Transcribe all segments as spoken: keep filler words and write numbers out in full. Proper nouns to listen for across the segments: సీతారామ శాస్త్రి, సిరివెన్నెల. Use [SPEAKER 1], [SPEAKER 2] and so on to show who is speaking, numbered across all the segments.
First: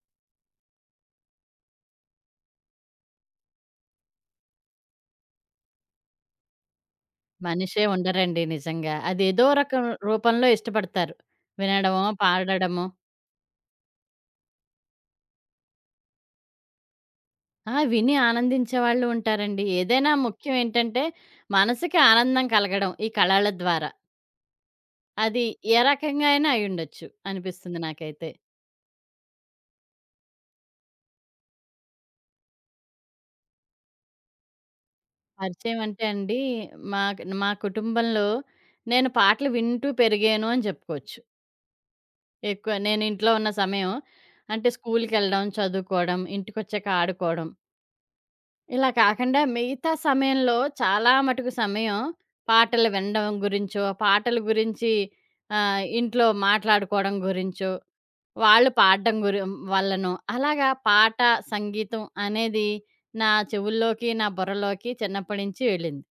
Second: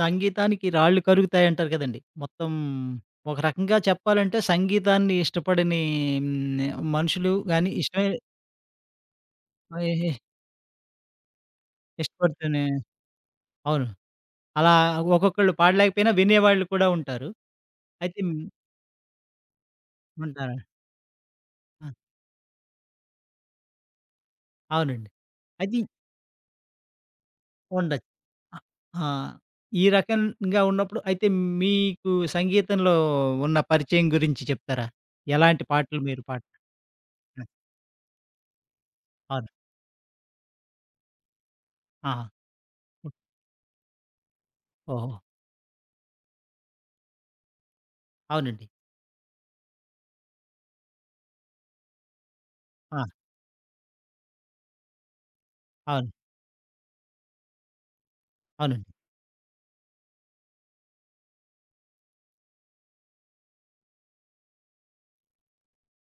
[SPEAKER 1] సంగీతానికి రాళ్ళు కరుగుతాయంటారు కదండీ! మొత్తం ఒక రకంగా చెప్పాలంటే సంగీతాన్ని ఇష్టపడని హ్మ్, మనుషులు గాని
[SPEAKER 2] మనిషే
[SPEAKER 1] ఇష్టమే
[SPEAKER 2] ఉండరండి నిజంగా. అదేదో రకం
[SPEAKER 1] ఎహె
[SPEAKER 2] రూపంలో ఇష్టపడతారు. వినడమో,
[SPEAKER 1] ఇష్టపడితేనే
[SPEAKER 2] పాడడమో
[SPEAKER 1] అవును. అలా ఒక్కొక్కళ్ళు పాడలేకపోయినా వినేవాళ్ళు కూడా ఉంటారు.
[SPEAKER 2] ఆ! విని
[SPEAKER 1] అయితే హ్మ్,
[SPEAKER 2] ఆనందించేవాళ్ళు ఉంటారండి. ఏదైనా ముఖ్యం
[SPEAKER 1] ఉంటారు.
[SPEAKER 2] ఏంటంటే,
[SPEAKER 1] ఆ!
[SPEAKER 2] మనసుకి ఆనందం కలగడం ఈ కళల ద్వారా.
[SPEAKER 1] అవునండి.
[SPEAKER 2] అది
[SPEAKER 1] అది
[SPEAKER 2] ఏ రకంగా అయినా అయ్యుండొచ్చు అనిపిస్తుంది
[SPEAKER 1] ఉండొచ్చు.
[SPEAKER 2] నాకైతే.
[SPEAKER 1] అ ఆ! ఈ రకంగా ఉన్నప్పుడు అయితే మీకు సంగీతంలో ఉన్న పరిచయం గురించి చెప్తారా? ఎలాంటి
[SPEAKER 2] పరిచయం
[SPEAKER 1] పాటలు
[SPEAKER 2] అంటే
[SPEAKER 1] మీరు
[SPEAKER 2] అండి,
[SPEAKER 1] పాడుతున్నారు?
[SPEAKER 2] మాక్ మా కుటుంబంలో నేను
[SPEAKER 1] అవును.
[SPEAKER 2] పాటలు వింటూ పెరిగాను అని చెప్పుకోవచ్చు.
[SPEAKER 1] ఆహా!
[SPEAKER 2] ఎక్కువ నేను
[SPEAKER 1] ఓహ్!
[SPEAKER 2] ఇంట్లో ఉన్న సమయం అంటే
[SPEAKER 1] ఓహో!
[SPEAKER 2] స్కూల్‌కెళ్ళడం, చదువుకోవడం, ఇంటికొచ్చాక ఆడుకోవడం
[SPEAKER 1] అవునండి.
[SPEAKER 2] ఇలా కాకుండా మిగతా సమయంలో చాలా మటుకు సమయం పాటలు
[SPEAKER 1] ఆ!
[SPEAKER 2] వినడం గురించో, పాటల గురించి ఆహ్,
[SPEAKER 1] అవును.
[SPEAKER 2] ఇంట్లో మాట్లాడుకోవడం గురించో, వాళ్ళు
[SPEAKER 1] అవునండి.
[SPEAKER 2] పాడడం గురి వల్లనో అలాగా పాట, సంగీతం అనేది నా చెవుల్లోకి, నా బుర్రలోకి చిన్నప్పటి నుంచి వెళ్ళింది.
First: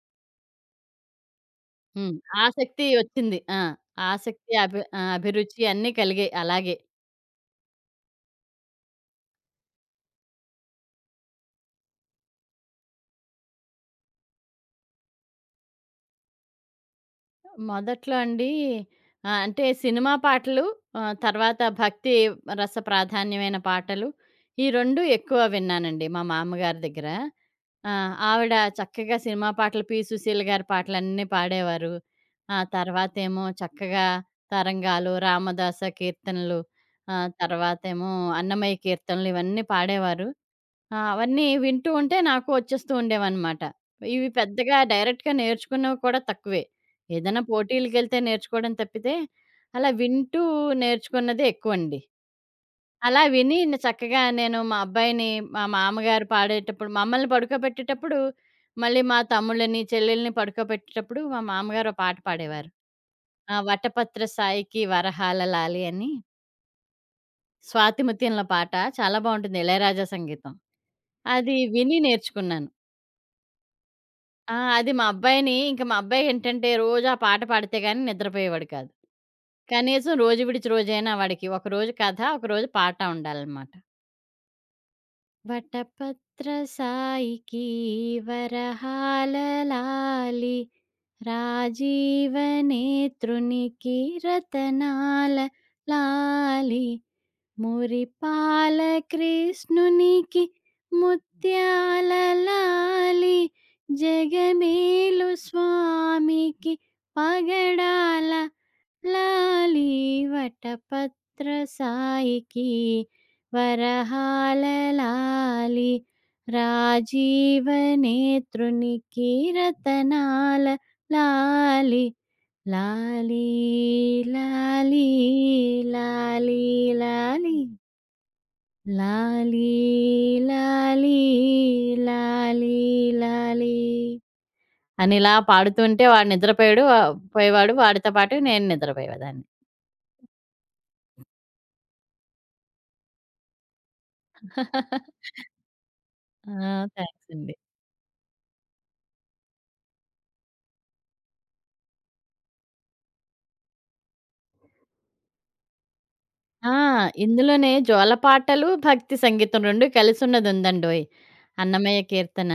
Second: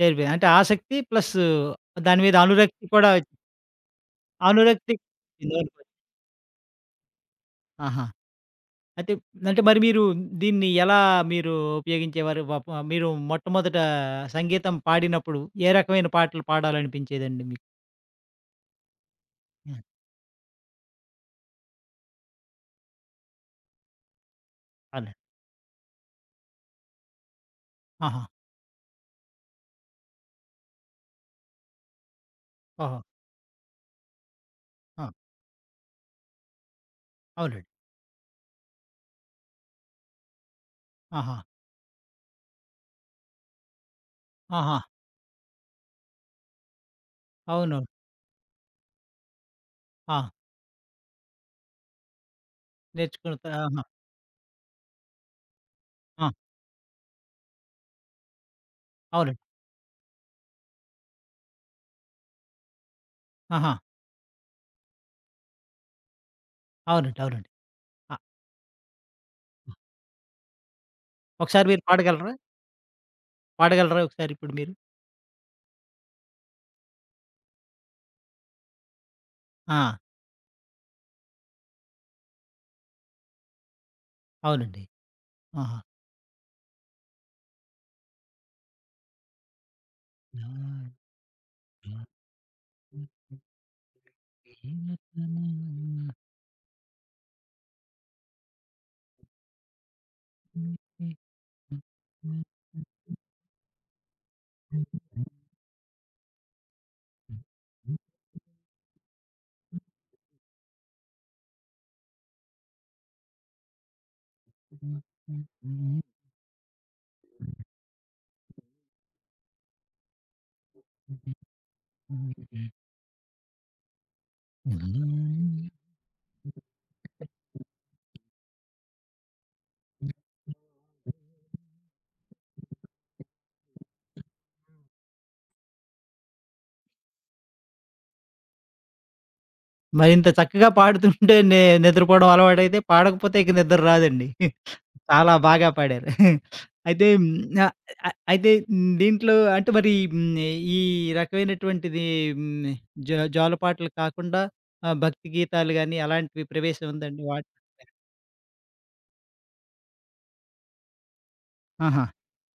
[SPEAKER 1] చేరిపోయింది. అంటే ఆసక్తి ప్లస్
[SPEAKER 2] హ్మ్.
[SPEAKER 1] దాని మీద
[SPEAKER 2] ఆసక్తి
[SPEAKER 1] అనురక్తి కూడా వచ్చి-
[SPEAKER 2] వచ్చింది. ఆ! ఆసక్తి, అభి
[SPEAKER 1] అనురక్తి
[SPEAKER 2] ఆహ్, అభిరుచి అన్నీ
[SPEAKER 1] వచ్చిందనుకోవచ్చు.
[SPEAKER 2] కలిగాయి అలాగే.
[SPEAKER 1] ఆహా! అయితే అంటే మరి మీరు దీన్ని ఎలా మీరు ఉపయోగించేవారు? పాపం మీరు మొట్టమొదట సంగీతం పాడినప్పుడు ఏ రకమైన పాటలు పాడాలనిపించేదండి మీకు?
[SPEAKER 2] మొదట్లో అండి ఆహ్, అంటే
[SPEAKER 1] హ్మ్.
[SPEAKER 2] సినిమా పాటలు, ఆహ్, తర్వాత భక్తి రస ప్రాధాన్యమైన పాటలు. ఈ రెండు
[SPEAKER 1] అవునండి.
[SPEAKER 2] ఎక్కువ విన్నానండి మా మామ్మగారి దగ్గర. ఆహ్,
[SPEAKER 1] ఆహా!
[SPEAKER 2] ఆవిడ చక్కగా సినిమా పాటలు 'పి. సుశీల' గారి పాటలన్నీ పాడేవారు. ఆ
[SPEAKER 1] ఓహో!
[SPEAKER 2] తర్వాతేమో చక్కగా
[SPEAKER 1] ఆ!
[SPEAKER 2] 'తరంగాలు', 'రామదాస కీర్తనలు', ఆహ్,
[SPEAKER 1] అవునండి.
[SPEAKER 2] తర్వాతేమో 'అన్నమయ్య కీర్తనలు' ఇవన్నీ పాడేవారు. ఆ!
[SPEAKER 1] ఆహా!
[SPEAKER 2] అవన్నీ వింటూ ఉంటే నాకు వచ్చేస్తూ ఉండేవనమాట. ఇవి పెద్దగా
[SPEAKER 1] ఆహా!
[SPEAKER 2] డైరెక్ట్‌గా నేర్చుకున్నవి కూడా తక్కువే. ఏదైనా
[SPEAKER 1] అవును.
[SPEAKER 2] పోటీలకెళ్తే నేర్చుకోవడం తప్పితే, అలా
[SPEAKER 1] ఆ!
[SPEAKER 2] వింటూ నేర్చుకున్నదే ఎక్కువండి. అలా
[SPEAKER 1] నేర్చుకున్న త
[SPEAKER 2] విని న
[SPEAKER 1] ఆహా!
[SPEAKER 2] చక్కగా నేను మా అబ్బాయిని, మా మామగారు
[SPEAKER 1] ఆ!
[SPEAKER 2] పాడేటప్పుడు మమ్మల్ని పడుకోబెట్టేటప్పుడు, మళ్ళీ మా
[SPEAKER 1] అవునండి.
[SPEAKER 2] తమ్ముళ్ళని, చెల్లెల్ని పడుకోబెట్టేటప్పుడు మా మామగారు ఓ పాట పాడేవారు. ఆ!
[SPEAKER 1] ఆహా!
[SPEAKER 2] 'వటపత్ర సాయికి వరహాల లాలి' అని
[SPEAKER 1] అవునండి. అవునండి. ఆ!
[SPEAKER 2] 'స్వాతిముత్యంలో' పాట చాలా బావుంటుంది. ఇళయరాజా సంగీతం. అది
[SPEAKER 1] ఒకసారి మీరు
[SPEAKER 2] విని
[SPEAKER 1] పాడగలరా?
[SPEAKER 2] నేర్చుకున్నాను.
[SPEAKER 1] పాడగలరా ఒకసారి ఇప్పుడు
[SPEAKER 2] ఆ!
[SPEAKER 1] మీరు?
[SPEAKER 2] అది మా అబ్బాయిని ఇంక మా అబ్బాయేంటంటే రోజు ఆ పాట పాడితే గాని నిద్రపోయేవాడు కాదు.
[SPEAKER 1] ఆ!
[SPEAKER 2] కనీసం రోజు విడిచి రోజైనా వాడికి ఒకరోజు కథ, ఒకరోజు పాట ఉండాలనమాట.
[SPEAKER 1] అవునండి. ఆహా!
[SPEAKER 2] వటపత్ర సాయికి వరహాల లాలి, రాజీవ నేత్రునికి రతనాల లాలి, మురిపాల కృష్ణునికి ముత్యాల లాలి, జగమేలు స్వామికి పగడాల లాలి, వటపత్ర సాయికి వరహాల లాలి, రాజీవ నేత్రునికి రతనాల లాలి, లాలీ లాలీ లాలీ లాలీ లాలీ లాలీ లాలీ లాలీ అని ఇలా పాడుతుంటే వాడు నిద్రపోయాడు. వ పోయేవాడు. వాడితో పాటు నేను నిద్రపోయేదాన్ని.
[SPEAKER 1] మరి ఇంత చక్కగా పాడుతుంటే నే నిద్రపోవడం అలవాటైతే, పాడకపోతే ఇక నిద్ర రాదండి. చాలా బాగా పాడారు.
[SPEAKER 2] ఆ!
[SPEAKER 1] అయితే
[SPEAKER 2] థాంక్స్
[SPEAKER 1] హ్మ్.
[SPEAKER 2] అండి.
[SPEAKER 1] ఆహ్, అ అయితే హ్మ్. దీంట్లో అంటే మరి హ్మ్. ఈ రకమైనటువంటిది హ్మ్. జ జోలపాటలు కాకుండా ఆహ్, భక్తి గీతాలు గాని అలాంటివి
[SPEAKER 2] ఆ!
[SPEAKER 1] ప్రవేశం ఉందండి? వాట్
[SPEAKER 2] ఇందులోనే జోలపాటలు, భక్తి సంగీతం రెండూ కలిసున్నదుందండోయ్! అన్నమయ్య
[SPEAKER 1] ఆహా!
[SPEAKER 2] కీర్తన.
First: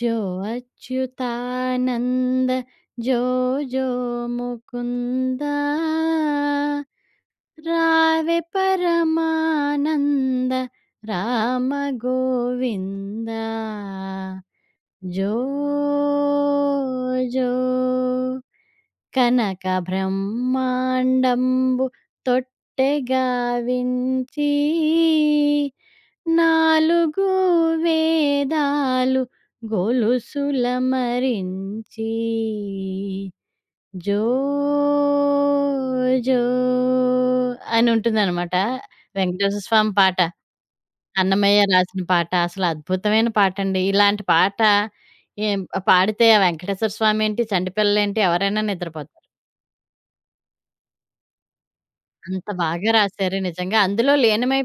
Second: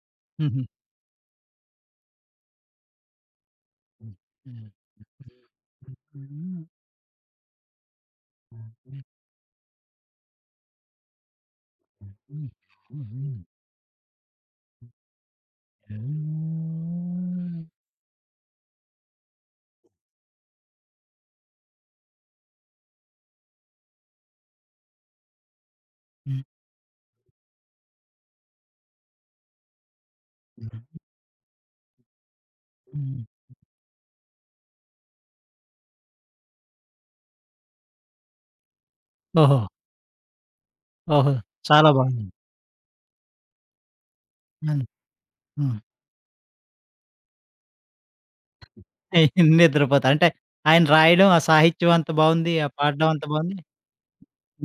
[SPEAKER 2] "జో అచ్యుతానంద జో జో
[SPEAKER 1] హుహు.
[SPEAKER 2] ముకుందా
[SPEAKER 1] อืม
[SPEAKER 2] రావే పరమానంద రామ గోవింద జో జో కనక బ్రహ్మాండంబు తొట్టెగా వించి నాలుగు వేదాలు గొలుసుల మరించి జో, జో అని ఉంటుందనమాట.
[SPEAKER 1] ఓహో!
[SPEAKER 2] వెంకటేశ్వర స్వామి పాట.
[SPEAKER 1] ఓహో!
[SPEAKER 2] అన్నమయ్య
[SPEAKER 1] చాలా
[SPEAKER 2] రాసిన
[SPEAKER 1] బాగుంది.
[SPEAKER 2] పాట. అసలు అద్భుతమైన పాటండి. ఇలాంటి పాట
[SPEAKER 1] హ్మ్.
[SPEAKER 2] ఏం
[SPEAKER 1] హ్మ్.
[SPEAKER 2] పాడితే ఆ వెంకటేశ్వర స్వామి ఏంటి, చంటిపిల్లలేంటి ఎవరైనా నిద్రపోతారు.
[SPEAKER 1] నిద్రపోతా. అంటే ఆయన రాయడం, ఆ సాహిత్యం అంత
[SPEAKER 2] అంత
[SPEAKER 1] బావుంది. ఆ
[SPEAKER 2] బాగా
[SPEAKER 1] పాడడం అంత
[SPEAKER 2] రాశారు
[SPEAKER 1] బావుంది.
[SPEAKER 2] నిజంగా. అందులో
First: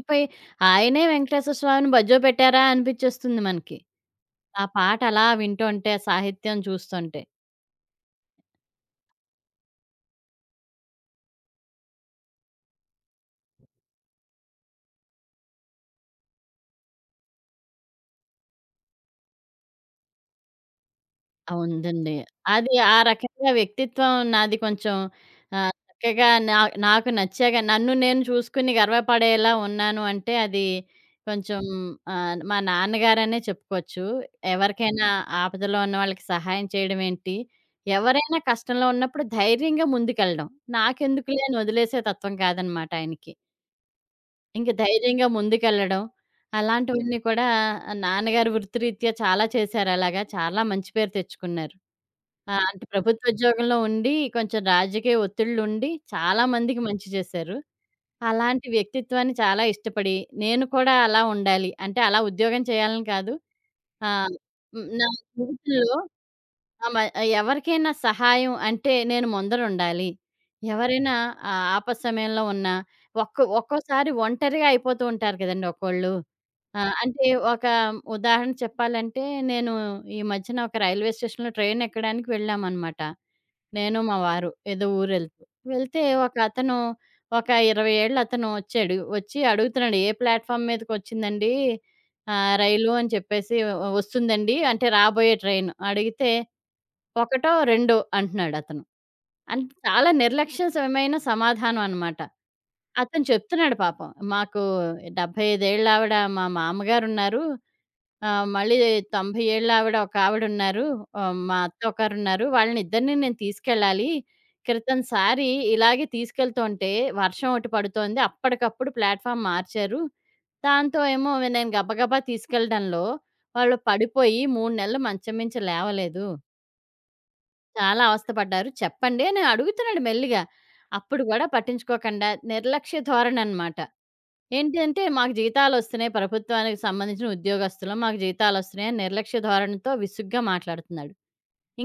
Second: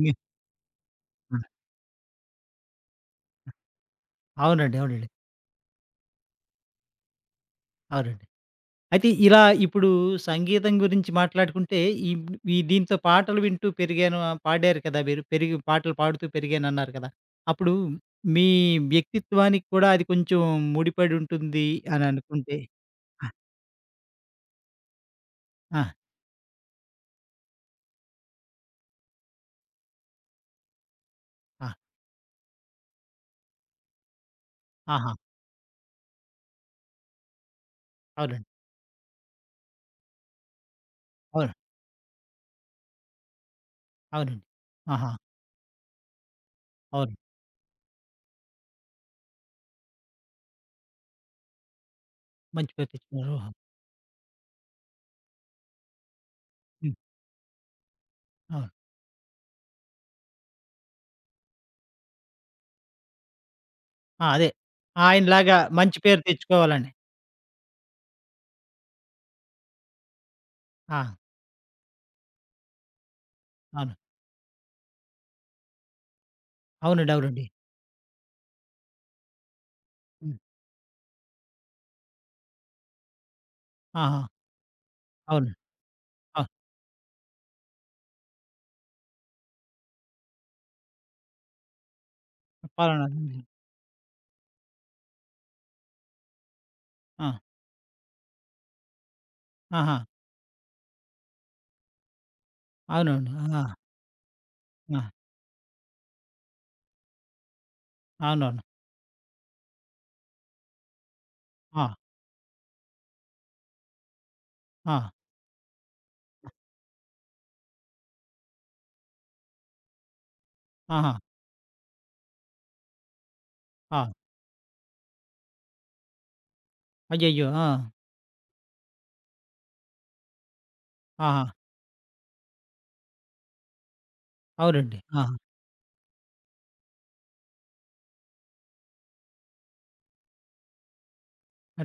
[SPEAKER 1] మీ
[SPEAKER 2] ఆయనే
[SPEAKER 1] హ్మ్.
[SPEAKER 2] వెంకటేశ్వర స్వామిని బజో పెట్టారా అనిపిచ్చేస్తుంది మనకి. ఆ
[SPEAKER 1] అవునండి.
[SPEAKER 2] పాట
[SPEAKER 1] అవునండి.
[SPEAKER 2] అలా వింటుంటే, సాహిత్యం చూస్తుంటే.
[SPEAKER 1] అవునండి. అయితే ఇలా ఇప్పుడు సంగీతం గురించి మాట్లాడుకుంటే, ఈ ఈ దీంతో పాటలు వింటూ పెరిగాను ఆ, పాడారు కదా! మీరు పెరిగి పాటలు పాడుతూ పెరిగానన్నారు కదా! అప్పుడు మీ వ్యక్తిత్వానికి కూడా అది కొంచెం ముడిపడి
[SPEAKER 2] ఆ!
[SPEAKER 1] ఉంటుంది అని
[SPEAKER 2] ఉందండి.
[SPEAKER 1] అనుకుంటే
[SPEAKER 2] అది ఆ
[SPEAKER 1] ఆ!
[SPEAKER 2] రకంగా వ్యక్తిత్వం నాది కొంచెం ఆహ్,
[SPEAKER 1] ఆ!
[SPEAKER 2] చక్కగా నా నాకు నచ్చాగా నన్ను నేను చూసుకుని గర్వపడేలా ఉన్నాను అంటే అది కొంచెం
[SPEAKER 1] ఆ!
[SPEAKER 2] ఆహ్, మా నాన్నగారనే చెప్పుకోవచ్చు. ఎవరికైనా
[SPEAKER 1] ఆహా!
[SPEAKER 2] ఆపదలో ఉన్న వాళ్ళకి సహాయం చేయడం ఏంటి, ఎవరైనా
[SPEAKER 1] అవునండి.
[SPEAKER 2] కష్టంలో ఉన్నప్పుడు ధైర్యంగా ముందుకెళ్ళడం. నాకెందుకులే
[SPEAKER 1] అవును.
[SPEAKER 2] అని వదిలేసే తత్వం కాదనమాట ఆయనకి.
[SPEAKER 1] అవునండి.
[SPEAKER 2] ఇంక
[SPEAKER 1] ఆహా!
[SPEAKER 2] ధైర్యంగా ముందుకెళ్ళడం.
[SPEAKER 1] అవును.
[SPEAKER 2] అలాంటివన్నీ కూడా నాన్నగారు వృత్తిరీత్యా చాలా చేశారలాగా. చాలా మంచి పేరు తెచ్చుకున్నారు. ఆ!
[SPEAKER 1] మంచి
[SPEAKER 2] అంటే
[SPEAKER 1] పేరు తెచ్చుకున్నారు. ఓహో!
[SPEAKER 2] ప్రభుత్వోద్యోగంలో ఉండి, కొంచెం రాజకీయ ఒత్తిళ్ళుండి, చాలా మందికి
[SPEAKER 1] హ్మ్.
[SPEAKER 2] మంచి చేశారు. అలాంటి
[SPEAKER 1] అవును.
[SPEAKER 2] వ్యక్తిత్వాన్ని చాలా ఇష్టపడి, నేను కూడా అలా ఉండాలి. అంటే అలా ఉద్యోగం చేయాలని కాదు.
[SPEAKER 1] ఆ!
[SPEAKER 2] ఆహ్,
[SPEAKER 1] అదే.
[SPEAKER 2] హ్మ్. నా
[SPEAKER 1] ఆయనలాగా
[SPEAKER 2] జీవితంలో
[SPEAKER 1] మంచి పేరు
[SPEAKER 2] ఆ!
[SPEAKER 1] తెచ్చుకోవాలని.
[SPEAKER 2] మ ఎవరికైనా సహాయం అంటే నేను ముందరుండాలి.
[SPEAKER 1] ఆ!
[SPEAKER 2] ఎవరైనా ఆహ్, ఆపద సమయంలో ఉన్నా ఒక్కో
[SPEAKER 1] అవును.
[SPEAKER 2] ఒక్కోసారి ఒంటరిగా అయిపోతూ ఉంటారు కదండీ ఒక్కోళ్ళు. ఆ!
[SPEAKER 1] అవునండి.
[SPEAKER 2] అంటే
[SPEAKER 1] అవునండి.
[SPEAKER 2] ఒక ఉదాహరణ చెప్పాలంటే నేను ఈ
[SPEAKER 1] హ్మ్.
[SPEAKER 2] మధ్యన ఒక రైల్వే స్టేషన్‌లో ట్రైన్ ఎక్కడానికి వెళ్ళామనమాట. నేను మా
[SPEAKER 1] ఆహా!
[SPEAKER 2] వారు ఏదో ఊరెళ్తూ.
[SPEAKER 1] అవును.
[SPEAKER 2] వెళ్తే
[SPEAKER 1] ఆ!
[SPEAKER 2] ఒకతను ఒక ఇరవై ఏళ్ల అతను వచ్చాడు. వచ్చి అడుగుతున్నాడు "ఏ ప్లాట్‌ఫార్మ్ మీదకొచ్చిందండి ఆహ్, రైలు"
[SPEAKER 1] పలానా
[SPEAKER 2] అని చెప్పేసి "వ- "వస్తుందండి" అంటే రాబోయే ట్రైన్ అడిగితే
[SPEAKER 1] ఆ!
[SPEAKER 2] ఒకటో, రెండో అంటున్నాడతను. అన్
[SPEAKER 1] ఆహా!
[SPEAKER 2] చాలా నిర్లక్ష్యసమైన సమాధానం అనమాట. అతను
[SPEAKER 1] అవునవును. ఆహా!
[SPEAKER 2] చెప్తున్నాడు పాపం. "మాకు
[SPEAKER 1] ఆ!
[SPEAKER 2] డెబ్బై ఐదు ఏళ్ళావిడ మా మామగారున్నారు. ఆహ్,
[SPEAKER 1] అవునవును.
[SPEAKER 2] మళ్ళీ తొంభై ఏళ్ళావిడ ఒకావిడున్నారు. ఆహ్, మా అత్త
[SPEAKER 1] ఆ!
[SPEAKER 2] ఒకరున్నారు. వాళ్ళనిద్దరిని నేను తీసుకెళ్ళాలి. క్రితం
[SPEAKER 1] ఆ!
[SPEAKER 2] సారి ఇలాగే తీసుకెళ్తుంటే వర్షం ఒకటి పడుతోంది. అప్పటికప్పుడు ప్లాట్‌ఫామ్ మార్చారు. దాంతో
[SPEAKER 1] ఆహా!
[SPEAKER 2] ఏమో నేను గబగబా తీసుకెళ్ళడంలో వాళ్ళు
[SPEAKER 1] ఆ!
[SPEAKER 2] పడిపోయి మూడు నెలలు మంచం మించి లేవలేదు."
[SPEAKER 1] అయ్యయ్యో! ఆ!
[SPEAKER 2] చాలా అవస్థపడ్డారు. చెప్పండి అని అడుగుతున్నాడు మెల్లిగా. అప్పుడు
[SPEAKER 1] ఆహా!
[SPEAKER 2] గూడా పట్టించుకోకుండా నిర్లక్ష్య ధోరణనమాట. ఏంటి
[SPEAKER 1] అవునండి.
[SPEAKER 2] అంటే మాకు
[SPEAKER 1] ఆహా!
[SPEAKER 2] జీతాలొస్తున్నాయి ప్రభుత్వానికి సంబంధించిన ఉద్యోగస్తులం. మాకు జీతాలొస్తున్నాయి అని నిర్లక్ష్య ధోరణితో విసుగ్గా మాట్లాడుతున్నాడు.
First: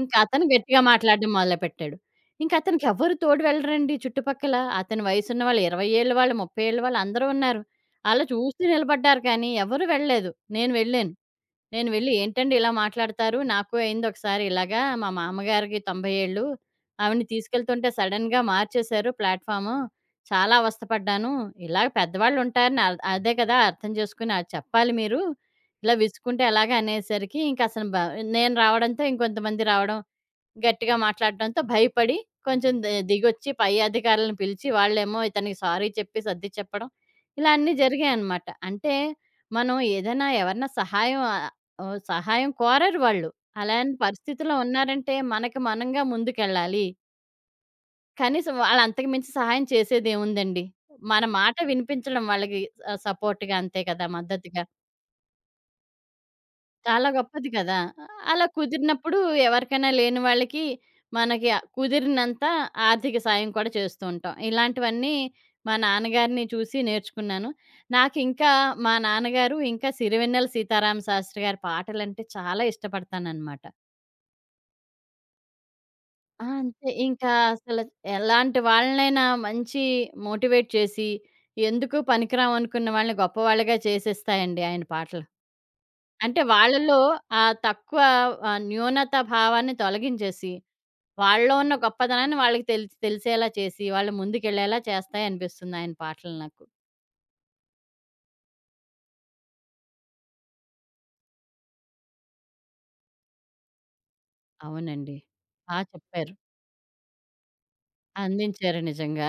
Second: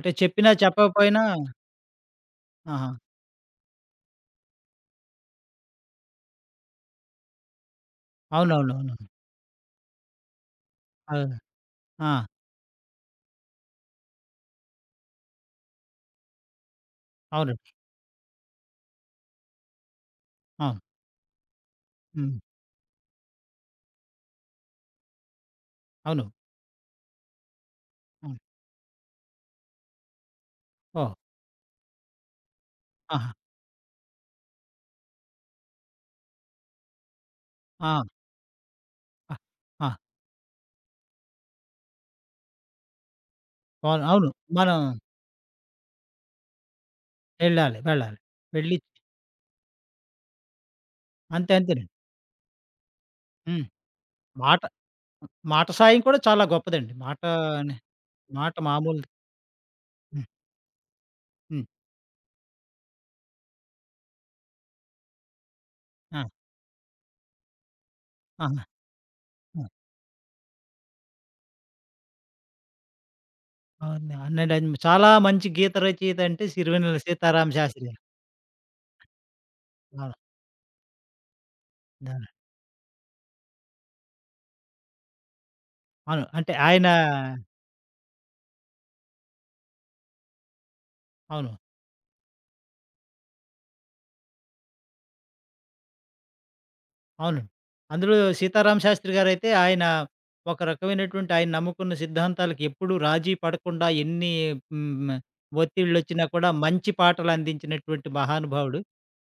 [SPEAKER 2] ఇంక అతను
[SPEAKER 1] చెప్పినా
[SPEAKER 2] గట్టిగా
[SPEAKER 1] చెప్పకపోయినా
[SPEAKER 2] మాట్లాడడం మొదలుపెట్టాడు. ఇంక అతనికి
[SPEAKER 1] ఆహా!
[SPEAKER 2] ఎవ్వరు తోడు వెళ్ళరండి చుట్టుపక్కల. అతని వయసున్న వాళ్ళు ఇరవై ఏళ్ళ వాళ్ళు, ముప్పై ఏళ్ళ వాళ్ళు అందరూ ఉన్నారు. ఆళ్ళు చూస్తూ
[SPEAKER 1] అవునవునవునవును.
[SPEAKER 2] నిలబడ్డారు కానీ ఎవరు వెళ్ళలేదు. నేను వెళ్ళాను.
[SPEAKER 1] అవును.
[SPEAKER 2] నేను వెళ్ళి
[SPEAKER 1] ఆ!
[SPEAKER 2] "ఏంటండి ఇలా మాట్లాడతారు? నాకు అయింది ఒకసారి ఇలాగా. మా మామగారికి తొంభై ఏళ్ళు. ఆవిడని
[SPEAKER 1] అవునండి.
[SPEAKER 2] తీసుకెళ్తుంటే సడెన్‌గా మార్చేశారు ప్లాట్‌ఫాము. చాలా
[SPEAKER 1] అవును.
[SPEAKER 2] అవస్థపడ్డాను. ఇలాగ
[SPEAKER 1] హ్మ్.
[SPEAKER 2] పెద్దవాళ్ళుంటారని అ అదే కదా! అర్థం చేసుకొని అది చెప్పాలి మీరు. ఇలా
[SPEAKER 1] అవును.
[SPEAKER 2] విసుక్కుంటే ఎలాగా?" అనేసరికి ఇంక అసలు బ
[SPEAKER 1] అవును.
[SPEAKER 2] నేను రావడంతో ఇంకొంతమంది రావడం గట్టిగా
[SPEAKER 1] ఓహ్!
[SPEAKER 2] మాట్లాడడంతో భయపడి కొంచెం ది
[SPEAKER 1] ఆహా!
[SPEAKER 2] దిగొచ్చి పై అధికారులను పిలిచి వాళ్ళేమో ఇతనికి సారీ చెప్పి సర్ది చెప్పడం. ఇలా అన్నీ
[SPEAKER 1] ఆ!
[SPEAKER 2] జరిగాయనమాట. అంటే
[SPEAKER 1] ఆ!
[SPEAKER 2] మనం
[SPEAKER 1] ఆ!
[SPEAKER 2] ఏదైనా ఎవరైనా సహాయం ఆహ్, ఓహ్, సహాయం కోరరు వాళ్ళు. అలాంటి
[SPEAKER 1] అవును. అవును.
[SPEAKER 2] పరిస్థితిలో
[SPEAKER 1] మనం
[SPEAKER 2] ఉన్నారంటే మనకి మనంగా ముందుకెళ్ళాలి.
[SPEAKER 1] వెళ్ళాలి. వెళ్ళాలి.
[SPEAKER 2] కనీసం
[SPEAKER 1] వెళ్ళి
[SPEAKER 2] వాళ్ళు అంతకు మించి సహాయం చేసేదేముందండి? మన
[SPEAKER 1] అంతే
[SPEAKER 2] మాట
[SPEAKER 1] అంతేనండి.
[SPEAKER 2] వినిపించడం వాళ్ళకి ఆహ్, సపోర్ట్‌గా
[SPEAKER 1] హ్మ్.
[SPEAKER 2] అంతే కదా!
[SPEAKER 1] మాట
[SPEAKER 2] మద్దతుగా.
[SPEAKER 1] మాట సాయం కూడా చాలా గొప్పదండి.
[SPEAKER 2] చాలా
[SPEAKER 1] మాట
[SPEAKER 2] గొప్పది
[SPEAKER 1] అనే
[SPEAKER 2] కదా! అలా
[SPEAKER 1] మాట మామూలుది
[SPEAKER 2] కుదిరినప్పుడు ఎవరికైనా లేని
[SPEAKER 1] హ్మ్.
[SPEAKER 2] వాళ్ళకి మనకి ఆహ్,
[SPEAKER 1] హ్మ్.
[SPEAKER 2] కుదిరినంత ఆర్థిక సాయం కూడా చేస్తూ ఉంటాం. ఇలాంటివన్నీ మా
[SPEAKER 1] ఆ!
[SPEAKER 2] నాన్నగారిని చూసి నేర్చుకున్నాను. నాకింకా
[SPEAKER 1] ఆహా!
[SPEAKER 2] మా నాన్నగారు
[SPEAKER 1] ఆ!
[SPEAKER 2] ఇంకా సిరివెన్నెల సీతారామ శాస్త్రి గారి పాటలంటే చాలా ఇష్టపడతాననమాట.
[SPEAKER 1] అవును. అవునండి. ఆయన చాలా మంచి గీత రచయిత అంటే
[SPEAKER 2] ఆ! అంతే
[SPEAKER 1] సిరివెన్నెల
[SPEAKER 2] ఇంకా
[SPEAKER 1] సీతారామ
[SPEAKER 2] అసలు
[SPEAKER 1] శాస్త్రి గారు.
[SPEAKER 2] ఎలాంటి వాళ్ళనైనా మంచి
[SPEAKER 1] అవును.
[SPEAKER 2] మోటివేట్ చేసి, ఎందుకు
[SPEAKER 1] అవును.
[SPEAKER 2] పనికిరామనుకున్న వాళ్ళని గొప్పవాళ్ళుగా చేసేస్తాయండి ఆయన పాటలు.
[SPEAKER 1] అవును.
[SPEAKER 2] అంటే
[SPEAKER 1] అంటే ఆయన
[SPEAKER 2] వాళ్ళలో ఆ తక్కువ ఆహ్, న్యూనత భావాన్ని తొలగించేసి, వాళ్ళలో
[SPEAKER 1] అవును.
[SPEAKER 2] ఉన్న గొప్పదనాన్ని వాళ్ళకి తెలిసి తెలిసేలా చేసి, వాళ్ళు ముందుకెళ్ళేలా చేస్తాయనిపిస్తుంది ఆయన పాటలు నాకు.
[SPEAKER 1] అవును. అందులో సీతారామ శాస్త్రి గారైతే ఆయన ఒక రకమైనటువంటి ఆయన నమ్ముకున్న సిద్ధాంతాలకి ఎప్పుడూ రాజీ పడకుండా ఎన్ని హ్మ్.
[SPEAKER 2] అవునండి. బా
[SPEAKER 1] ఒత్తిళ్ళొచ్చినా
[SPEAKER 2] చెప్పారు.
[SPEAKER 1] కూడా మంచి పాటలు అందించినటువంటి మహానుభావుడు.
[SPEAKER 2] అందించారు నిజంగా.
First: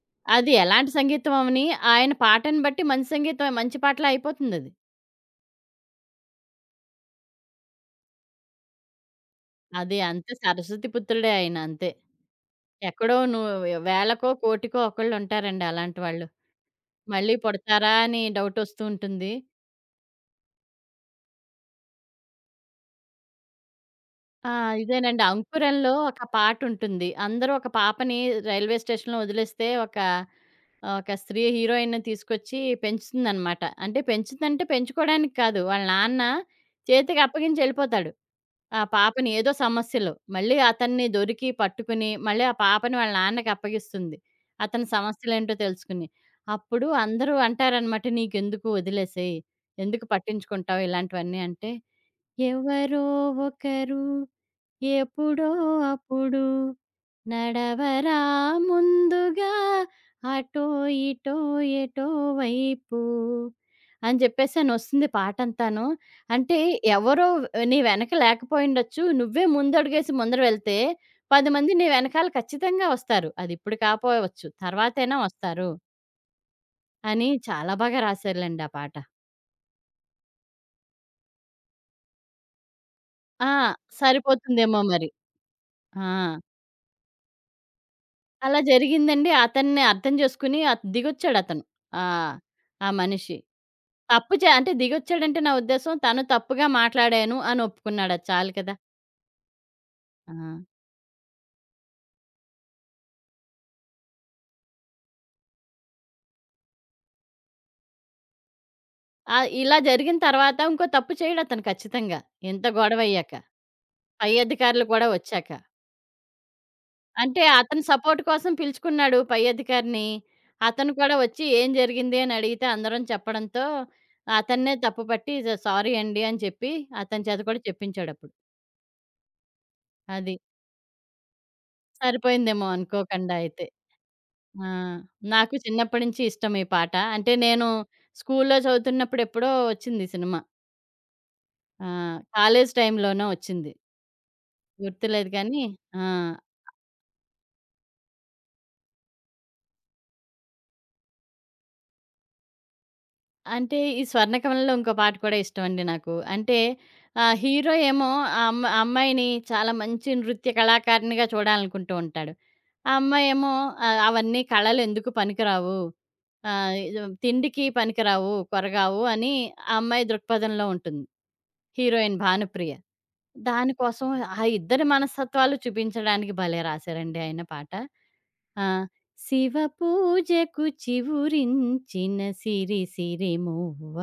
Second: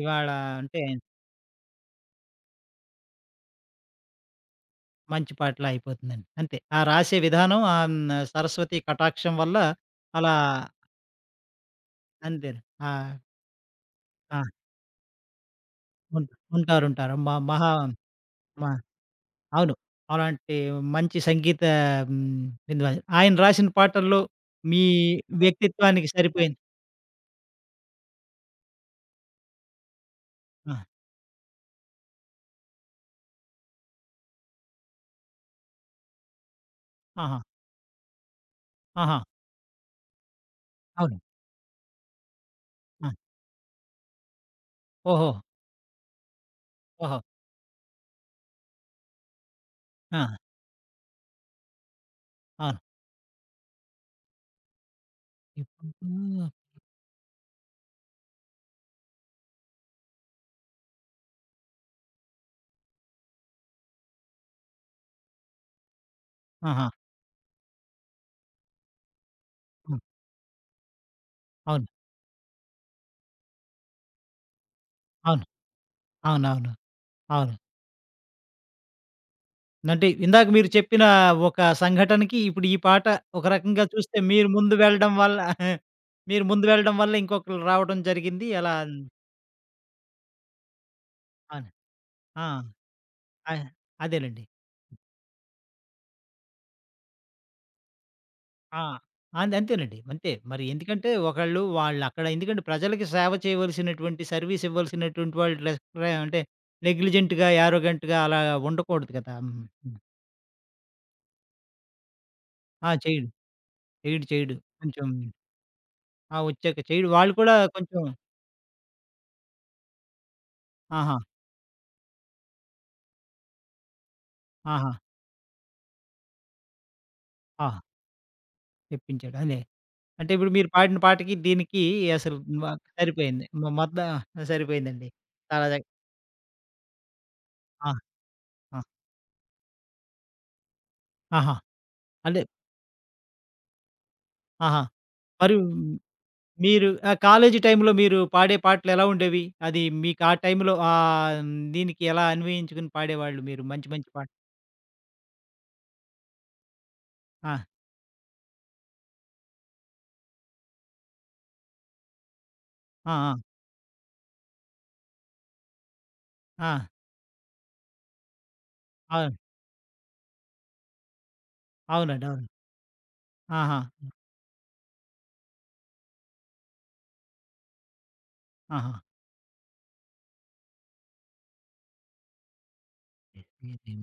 [SPEAKER 1] ఇవాళ
[SPEAKER 2] అది
[SPEAKER 1] అంటే
[SPEAKER 2] ఎలాంటి సంగీతం అవని, ఆయన పాటను బట్టి మంచి సంగీతం మంచి పాటలా అయిపోతుందది.
[SPEAKER 1] మంచి పాటలే అయిపోతుందండి. అంతే. ఆ రాసే విధానం ఆ హ్మ్. సరస్వతి కటాక్షం వల్ల
[SPEAKER 2] అది అది అంతే
[SPEAKER 1] అలా
[SPEAKER 2] సరస్వతి పుత్రుడే ఆయన అంతే.
[SPEAKER 1] అంతేను. ఆ!
[SPEAKER 2] ఎక్కడో నువ్వు వేలకో,
[SPEAKER 1] ఆ!
[SPEAKER 2] కోటికో ఒకళ్ళుంటారండి అలాంటి వాళ్ళు.
[SPEAKER 1] ఉంటా ఉంటారు. ఉంటారు. మ
[SPEAKER 2] మళ్ళీ
[SPEAKER 1] మహా
[SPEAKER 2] పుడతారా అని
[SPEAKER 1] మా
[SPEAKER 2] డౌటొస్తూ ఉంటుంది.
[SPEAKER 1] అవును. అలాంటి మంచి సంగీత హ్మ్. విద్వాన్. ఆయన రాసిన పాటల్లో
[SPEAKER 2] ఆ!
[SPEAKER 1] మీ
[SPEAKER 2] ఇదేనండి. 'అంకురంలో'
[SPEAKER 1] వ్యక్తిత్వానికి
[SPEAKER 2] ఒక
[SPEAKER 1] సరిపోయింది.
[SPEAKER 2] పాటుంటుంది. అందరూ ఒక పాపని రైల్వే స్టేషన్‌లో వదిలేస్తే ఒక
[SPEAKER 1] ఆ!
[SPEAKER 2] ఒక స్త్రీ హీరోయిన్‌ని తీసుకొచ్చి పెంచుతుందనమాట. అంటే పెంచుతుందంటే పెంచుకోవడానికి కాదు. వాళ్ళ నాన్న చేతికి
[SPEAKER 1] ఆహా!
[SPEAKER 2] అప్పగించి ఎళ్ళిపోతాడు. ఆ
[SPEAKER 1] ఆహా!
[SPEAKER 2] పాపని ఏదో సమస్యలో. మళ్ళీ అతన్ని
[SPEAKER 1] అవును.
[SPEAKER 2] దొరికి పట్టుకుని మళ్ళీ ఆ పాపని
[SPEAKER 1] ఆ!
[SPEAKER 2] వాళ్ళ నాన్నకి అప్పగిస్తుంది. అతని
[SPEAKER 1] ఓహో!
[SPEAKER 2] సమస్యలేంటో తెలుసుకుని. అప్పుడు
[SPEAKER 1] ఓహో!
[SPEAKER 2] అందరూ అంటారనమాట "నీకెందుకు వదిలేసేయి. ఎందుకు
[SPEAKER 1] ఆ!
[SPEAKER 2] పట్టించుకుంటావు ఇలాంటివన్నీ" అంటే
[SPEAKER 1] అవును.
[SPEAKER 2] "ఎవరో ఒకరు, ఎప్పుడో అప్పుడు
[SPEAKER 1] ఇప్పుడు
[SPEAKER 2] నడవరా ముందుగా అటో ఇటో ఎటో వైపు" అని చెప్పేసని వస్తుంది పాటంతాను. అంటే
[SPEAKER 1] ఆహా!
[SPEAKER 2] ఎవరో నీ వెనక లేకపోయుండొచ్చు. నువ్వే
[SPEAKER 1] హ్మ్.
[SPEAKER 2] ముందడుగేసి ముందర వెళ్తే పది మంది నీ
[SPEAKER 1] అవును.
[SPEAKER 2] వెనకాల ఖచ్చితంగా వస్తారు. అది ఇప్పుడు కాపోవచ్చు. తర్వాతైనా
[SPEAKER 1] అవును.
[SPEAKER 2] వస్తారు
[SPEAKER 1] అవునవును. అవును.
[SPEAKER 2] అని
[SPEAKER 1] అవును
[SPEAKER 2] చాలా బాగా రాశారులెండి ఆ పాట.
[SPEAKER 1] అంటే ఇందాక మీరు చెప్పిన ఒక సంఘటనకి ఇప్పుడు ఈ పాట ఒక
[SPEAKER 2] ఆ!
[SPEAKER 1] రకంగా చూస్తే మీరు
[SPEAKER 2] సరిపోతుందేమో
[SPEAKER 1] ముందు
[SPEAKER 2] మరి.
[SPEAKER 1] వెళ్ళడం వల్ల
[SPEAKER 2] ఆ!
[SPEAKER 1] మీరు ముందు వెళ్ళడం వల్ల ఇంకొకళ్ళు రావడం జరిగింది.
[SPEAKER 2] అలా
[SPEAKER 1] అలా
[SPEAKER 2] జరిగిందండి. అతన్ని అర్థం చేసుకొని అత్ దిగొచ్చాడతను.
[SPEAKER 1] అవును.
[SPEAKER 2] ఆహ్,
[SPEAKER 1] ఆ!
[SPEAKER 2] ఆ ఆ మనిషి.
[SPEAKER 1] అ
[SPEAKER 2] తప్పు
[SPEAKER 1] అదేలెండి.
[SPEAKER 2] చే అంటే దిగొచ్చాడంటే నా ఉద్దేశ్యం తను తప్పుగా మాట్లాడాను అని ఒప్పుకున్నాడు. అది చాలు కదా!
[SPEAKER 1] ఆ! అంతే అంతేనండి. అంతే.
[SPEAKER 2] ఆ!
[SPEAKER 1] మరి ఎందుకంటే ఒకళ్ళు వాళ్ళక్కడ ఎందుకంటే ప్రజలకి సేవ చేయవలసినటువంటి, సర్విస్ ఇవ్వాల్సినటువంటి వాళ్ళు లెస్ రే అంటే నెగ్లిజెంట్‌గా, యారోగెంట్‌గా అలా ఉండకూడదు కదా!
[SPEAKER 2] ఆహ్,
[SPEAKER 1] హ్మ్.
[SPEAKER 2] ఇలా
[SPEAKER 1] హ్మ్.
[SPEAKER 2] జరిగిన తర్వాత ఇంకో తప్పు చేయడతను ఖచ్చితంగా. ఇంత
[SPEAKER 1] ఆ! చేయడు.
[SPEAKER 2] గొడవయ్యాక.
[SPEAKER 1] చేయడు.
[SPEAKER 2] పై
[SPEAKER 1] చేయడు.
[SPEAKER 2] అధికారులు
[SPEAKER 1] కొంచెం
[SPEAKER 2] కూడా వచ్చాక.
[SPEAKER 1] ఆ! వచ్చాక చేయడు. వాళ్ళు
[SPEAKER 2] అంటే
[SPEAKER 1] కూడా
[SPEAKER 2] అతని
[SPEAKER 1] కొంచెం
[SPEAKER 2] సపోర్ట్ కోసం పిలుచుకున్నాడు పై అధికారిని. అతను కూడా
[SPEAKER 1] ఆహా!
[SPEAKER 2] వచ్చి ఏం జరిగింది అని అడిగితే అందరం చెప్పడంతో అతన్నే
[SPEAKER 1] ఆహా!
[SPEAKER 2] తప్పుపట్టి "సారీ అండి" అని చెప్పి అతని చేత కూడా
[SPEAKER 1] ఆ!
[SPEAKER 2] చెప్పించాడప్పుడు.
[SPEAKER 1] తెప్పించాడు. అదే. అంటే
[SPEAKER 2] అది.
[SPEAKER 1] ఇప్పుడు మీరు పాడిన పాటకి, దీనికి అసలు మ
[SPEAKER 2] సరిపోయిందేమో అనుకోకుండా
[SPEAKER 1] సరిపోయింది. మ
[SPEAKER 2] అయితే.
[SPEAKER 1] మొత్తం
[SPEAKER 2] ఆ!
[SPEAKER 1] సరిపోయిందండి.
[SPEAKER 2] నాకు
[SPEAKER 1] చాలా చక్
[SPEAKER 2] చిన్నప్పటి నుంచి ఇష్టం ఈ పాట. అంటే నేను
[SPEAKER 1] ఆ!
[SPEAKER 2] స్కూల్‌లో
[SPEAKER 1] ఆ!
[SPEAKER 2] చదువుతున్నప్పుడు ఎప్పుడో వచ్చింది ఈ సినిమా.
[SPEAKER 1] ఆహా!
[SPEAKER 2] ఆహ్,
[SPEAKER 1] అంటే
[SPEAKER 2] కాలేజ్ టైంలోనో వచ్చింది.
[SPEAKER 1] ఆహా!
[SPEAKER 2] గుర్తులేదు
[SPEAKER 1] మరియు
[SPEAKER 2] కానీ ఆ!
[SPEAKER 1] మీరు ఆ కాలేజీ టైంలో మీరు పాడే పాటలు ఎలా ఉండేవి? అది మీకు ఆ టైంలో ఆహ్, దీనికి ఎలా అన్వయించుకుని పాడేవాళ్ళు మీరు
[SPEAKER 2] అంటే
[SPEAKER 1] మంచి
[SPEAKER 2] ఈ
[SPEAKER 1] మంచి పాట?
[SPEAKER 2] 'స్వర్ణకమలంలో' ఇంకో పాట కూడా ఇష్టమండి నాకు. అంటే ఆహ్,
[SPEAKER 1] ఆ!
[SPEAKER 2] హీరో ఏమో ఆ అమ్మ ఆ అమ్మాయిని చాలా మంచి నృత్య కళాకారిణిగా చూడాలనుకుంటూ ఉంటాడు. ఆ
[SPEAKER 1] ఆ! ఆ!
[SPEAKER 2] అమ్మాయేమో ఆహ్, అవన్నీ కళలు ఎందుకు పనికిరావు.
[SPEAKER 1] ఆ!
[SPEAKER 2] ఆహ్, తిండికి పనికిరావు, కొరగావు అని
[SPEAKER 1] అవును.
[SPEAKER 2] ఆ అమ్మాయి దృక్పథంలో ఉంటుంది. హీరోయిన్
[SPEAKER 1] అవునండి. అవును.
[SPEAKER 2] 'భానుప్రియ.'
[SPEAKER 1] ఆహా!
[SPEAKER 2] దానికోసం ఆ ఇద్దరి మనస్తత్వాలు చూపించడానికి భలే రాశారండి ఆయన పాట. ఆ!
[SPEAKER 1] ఆహా!
[SPEAKER 2] శివ పూజకు చివురించిన సిరి సిరి మువ్వ,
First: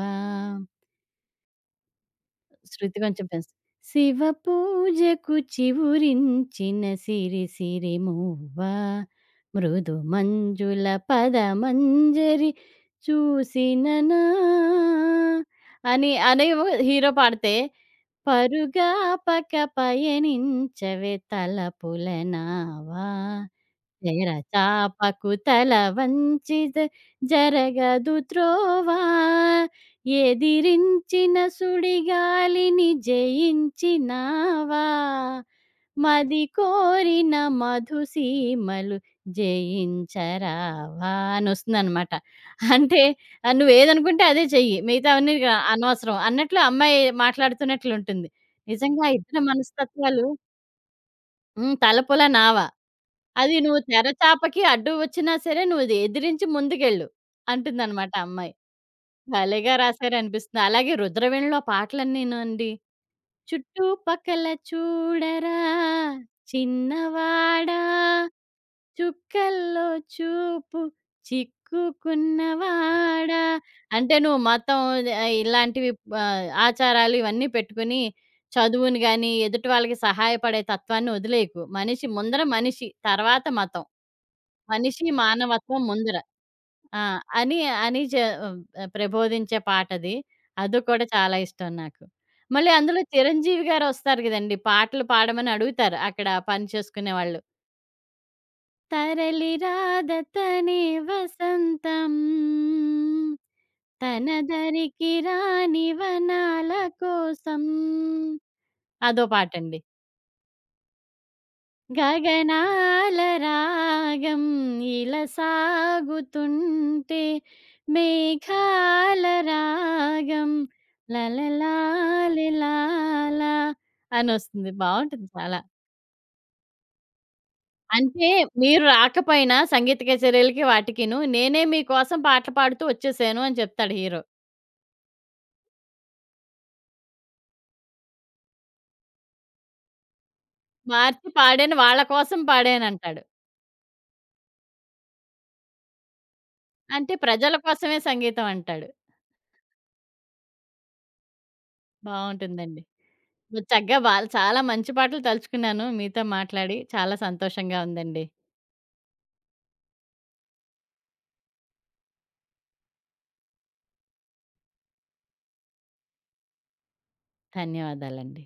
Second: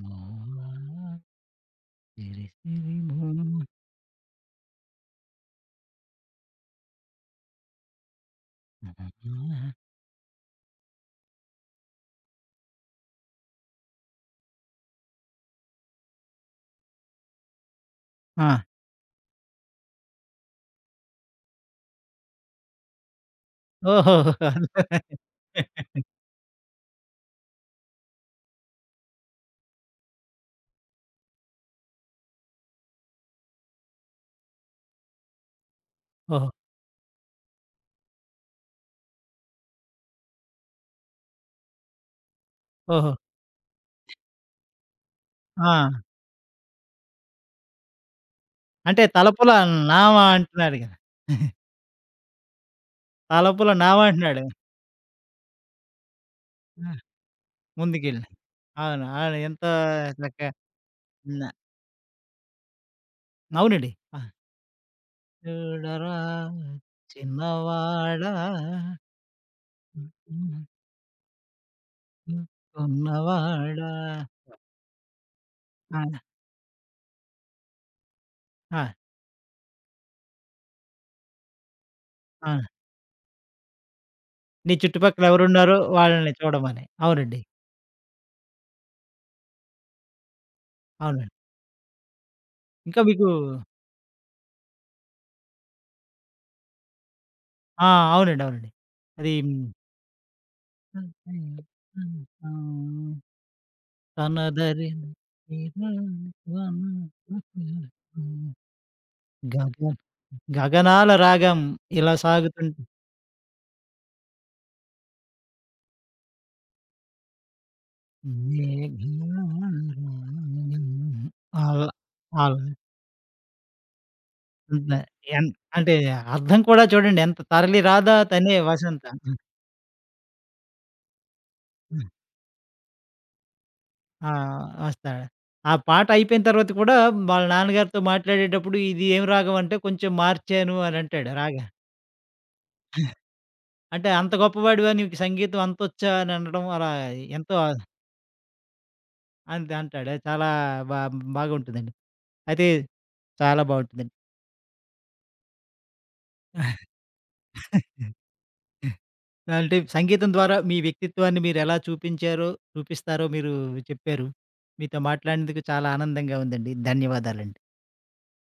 [SPEAKER 2] శృతి కొంచెం పెంచ్, శివ పూజకు చివురించిన సిరి సిరి మువ్వ, మృదు మంజుల పదమంజరి చూసిననా అని, అని హీరో పాడితే
[SPEAKER 1] ఆ!
[SPEAKER 2] పరుగాపక పయనించవే తలపుల నావా,
[SPEAKER 1] ఓహో!
[SPEAKER 2] చెరచాపకు తల వంచి జ- జరగదు త్రోవా, ఎదిరించిన సుడిగాలిని జయించినావా, మది
[SPEAKER 1] ఓహో!
[SPEAKER 2] కోరిన మధుసీమలు జయించరావా అని వస్తుందనమాట. అంటే
[SPEAKER 1] ఓహో!
[SPEAKER 2] ఆహ్, నువ్వేదనుకుంటే అదే చెయ్యి. మిగతావన్నీ ఇక
[SPEAKER 1] ఆ!
[SPEAKER 2] అనవసరం అన్నట్లు అమ్మాయి మాట్లాడుతున్నట్లుంటుంది.
[SPEAKER 1] అంటే
[SPEAKER 2] నిజంగా ఇద్దరి
[SPEAKER 1] తలపుల నావ
[SPEAKER 2] మనస్తత్వాలు
[SPEAKER 1] అంటున్నాడు కదా!
[SPEAKER 2] హ్మ్. తలపుల నావ. అది
[SPEAKER 1] తలపుల
[SPEAKER 2] నువ్వు
[SPEAKER 1] నావ అంటున్నాడు.
[SPEAKER 2] తెరచాపకి అడ్డు వచ్చినా సరే నువ్వు ఇది ఎదిరించి ముందుకెళ్ళు అంటుందనమాట
[SPEAKER 1] ముందుకెళ్ళి.
[SPEAKER 2] అమ్మాయి.
[SPEAKER 1] అవును. అవును. ఎంతో
[SPEAKER 2] భలేగా
[SPEAKER 1] చక్కగా
[SPEAKER 2] రాశారనిపిస్తుంది. అలాగే
[SPEAKER 1] హ్మ్.
[SPEAKER 2] 'రుద్రవీణలో' పాటలన్నీనండి
[SPEAKER 1] అవునండి. ఆ!
[SPEAKER 2] చుట్టుపక్కల చూడరా
[SPEAKER 1] చూడరా
[SPEAKER 2] చిన్నవాడా,
[SPEAKER 1] చిన్నవాడా
[SPEAKER 2] చుక్కల్లో చూపు చిక్కుకున్నవాడా,
[SPEAKER 1] ఉన్నవాడా
[SPEAKER 2] అంటే నువ్వు మతం ఆ, ఇలాంటివి
[SPEAKER 1] ఆ!
[SPEAKER 2] ఆ, ఆచారాలు ఇవన్నీ పెట్టుకుని
[SPEAKER 1] ఆ!
[SPEAKER 2] చదువుని గాని ఎదుటి వాళ్ళకి సహాయపడే తత్వాన్ని వదిలేయకు మనిషి ముందర
[SPEAKER 1] ఆ!
[SPEAKER 2] మనిషి తర్వాత మతం,
[SPEAKER 1] నీ
[SPEAKER 2] మనిషి
[SPEAKER 1] చుట్టుపక్కల ఎవరున్నారో
[SPEAKER 2] మానవత్వం ముందర
[SPEAKER 1] వాళ్ళని చూడమని.
[SPEAKER 2] ఆ!
[SPEAKER 1] అవునండి.
[SPEAKER 2] అని, అని జ ఆ, ప్రబోధించే పాటది. అది అది కూడా
[SPEAKER 1] అవునండి.
[SPEAKER 2] చాలా ఇష్టం నాకు. మళ్ళీ అందులో
[SPEAKER 1] ఇంకా మీకు
[SPEAKER 2] చిరంజీవి గారొస్తారు గదండీ! పాటలు పాడమని అడుగుతారు అక్కడ పని చేసుకునేవాళ్ళు.
[SPEAKER 1] ఆ! అవునండి. అవునండి. అది
[SPEAKER 2] తరలి
[SPEAKER 1] మ్,
[SPEAKER 2] రాదతనే వసంతం,
[SPEAKER 1] తనదరి
[SPEAKER 2] తనదరికి రాని వనాల కోసం, అదో
[SPEAKER 1] గగ
[SPEAKER 2] పాటండి.
[SPEAKER 1] గగనాల రాగం ఇలా సాగుతుం
[SPEAKER 2] గగనాల రాగం ఇలా సాగుతుంటే మేఘాల రాగం
[SPEAKER 1] అలా అలా
[SPEAKER 2] లలలాలిలాలా అని వస్తుంది.
[SPEAKER 1] అంతే.
[SPEAKER 2] బావుంటుంది
[SPEAKER 1] ఎన్
[SPEAKER 2] చాలా.
[SPEAKER 1] అంటే అర్థం కూడా చూడండి ఎంత 'తరలి రాధా
[SPEAKER 2] అంటే
[SPEAKER 1] తనే
[SPEAKER 2] మీరు
[SPEAKER 1] వసంత.'
[SPEAKER 2] రాకపోయినా సంగీత కచేరీలకి వాటికిను, నేనే మీకోసం పాటలు పాడుతూ వచ్చేసాను అని చెప్తాడు హీరో.
[SPEAKER 1] ఆ! వస్తాడు. ఆ పాట అయిపోయిన తర్వాత కూడా వాళ్ళ నాన్నగారితో మాట్లాడేటప్పుడు ఇది ఏం రాగం అంటే కొంచెం మార్చాను అని
[SPEAKER 2] మార్చి
[SPEAKER 1] అంటాడు రాగం.
[SPEAKER 2] పాడాను వాళ్ళ కోసం పాడానంటాడు.
[SPEAKER 1] అంటే అంత గొప్పవాడివా నీకు సంగీతం అంతొచ్చా అని అనడం అలా
[SPEAKER 2] అంటే ప్రజల
[SPEAKER 1] ఎంతో
[SPEAKER 2] కోసమే సంగీతం అంటాడు.
[SPEAKER 1] అంతే అంటాడు. చాలా బా బాగుంటుందండి. అయితే
[SPEAKER 2] బావుంటుందండి.
[SPEAKER 1] చాలా
[SPEAKER 2] చక్కగా
[SPEAKER 1] బాగుంటుందండి.
[SPEAKER 2] బాల్ చాలా మంచి పాటలు తలుచుకున్నాను మీతో మాట్లాడి. చాలా సంతోషంగా ఉందండి.
[SPEAKER 1] అంటే సంగీతం ద్వారా మీ వ్యక్తిత్వాన్ని మీరెలా చూపించారో చూపిస్తారో మీరు చెప్పారు. మీతో మాట్లాడినందుకు చాలా ఆనందంగా ఉందండి. ధన్యవాదాలండి.
[SPEAKER 2] ధన్యవాదాలండి.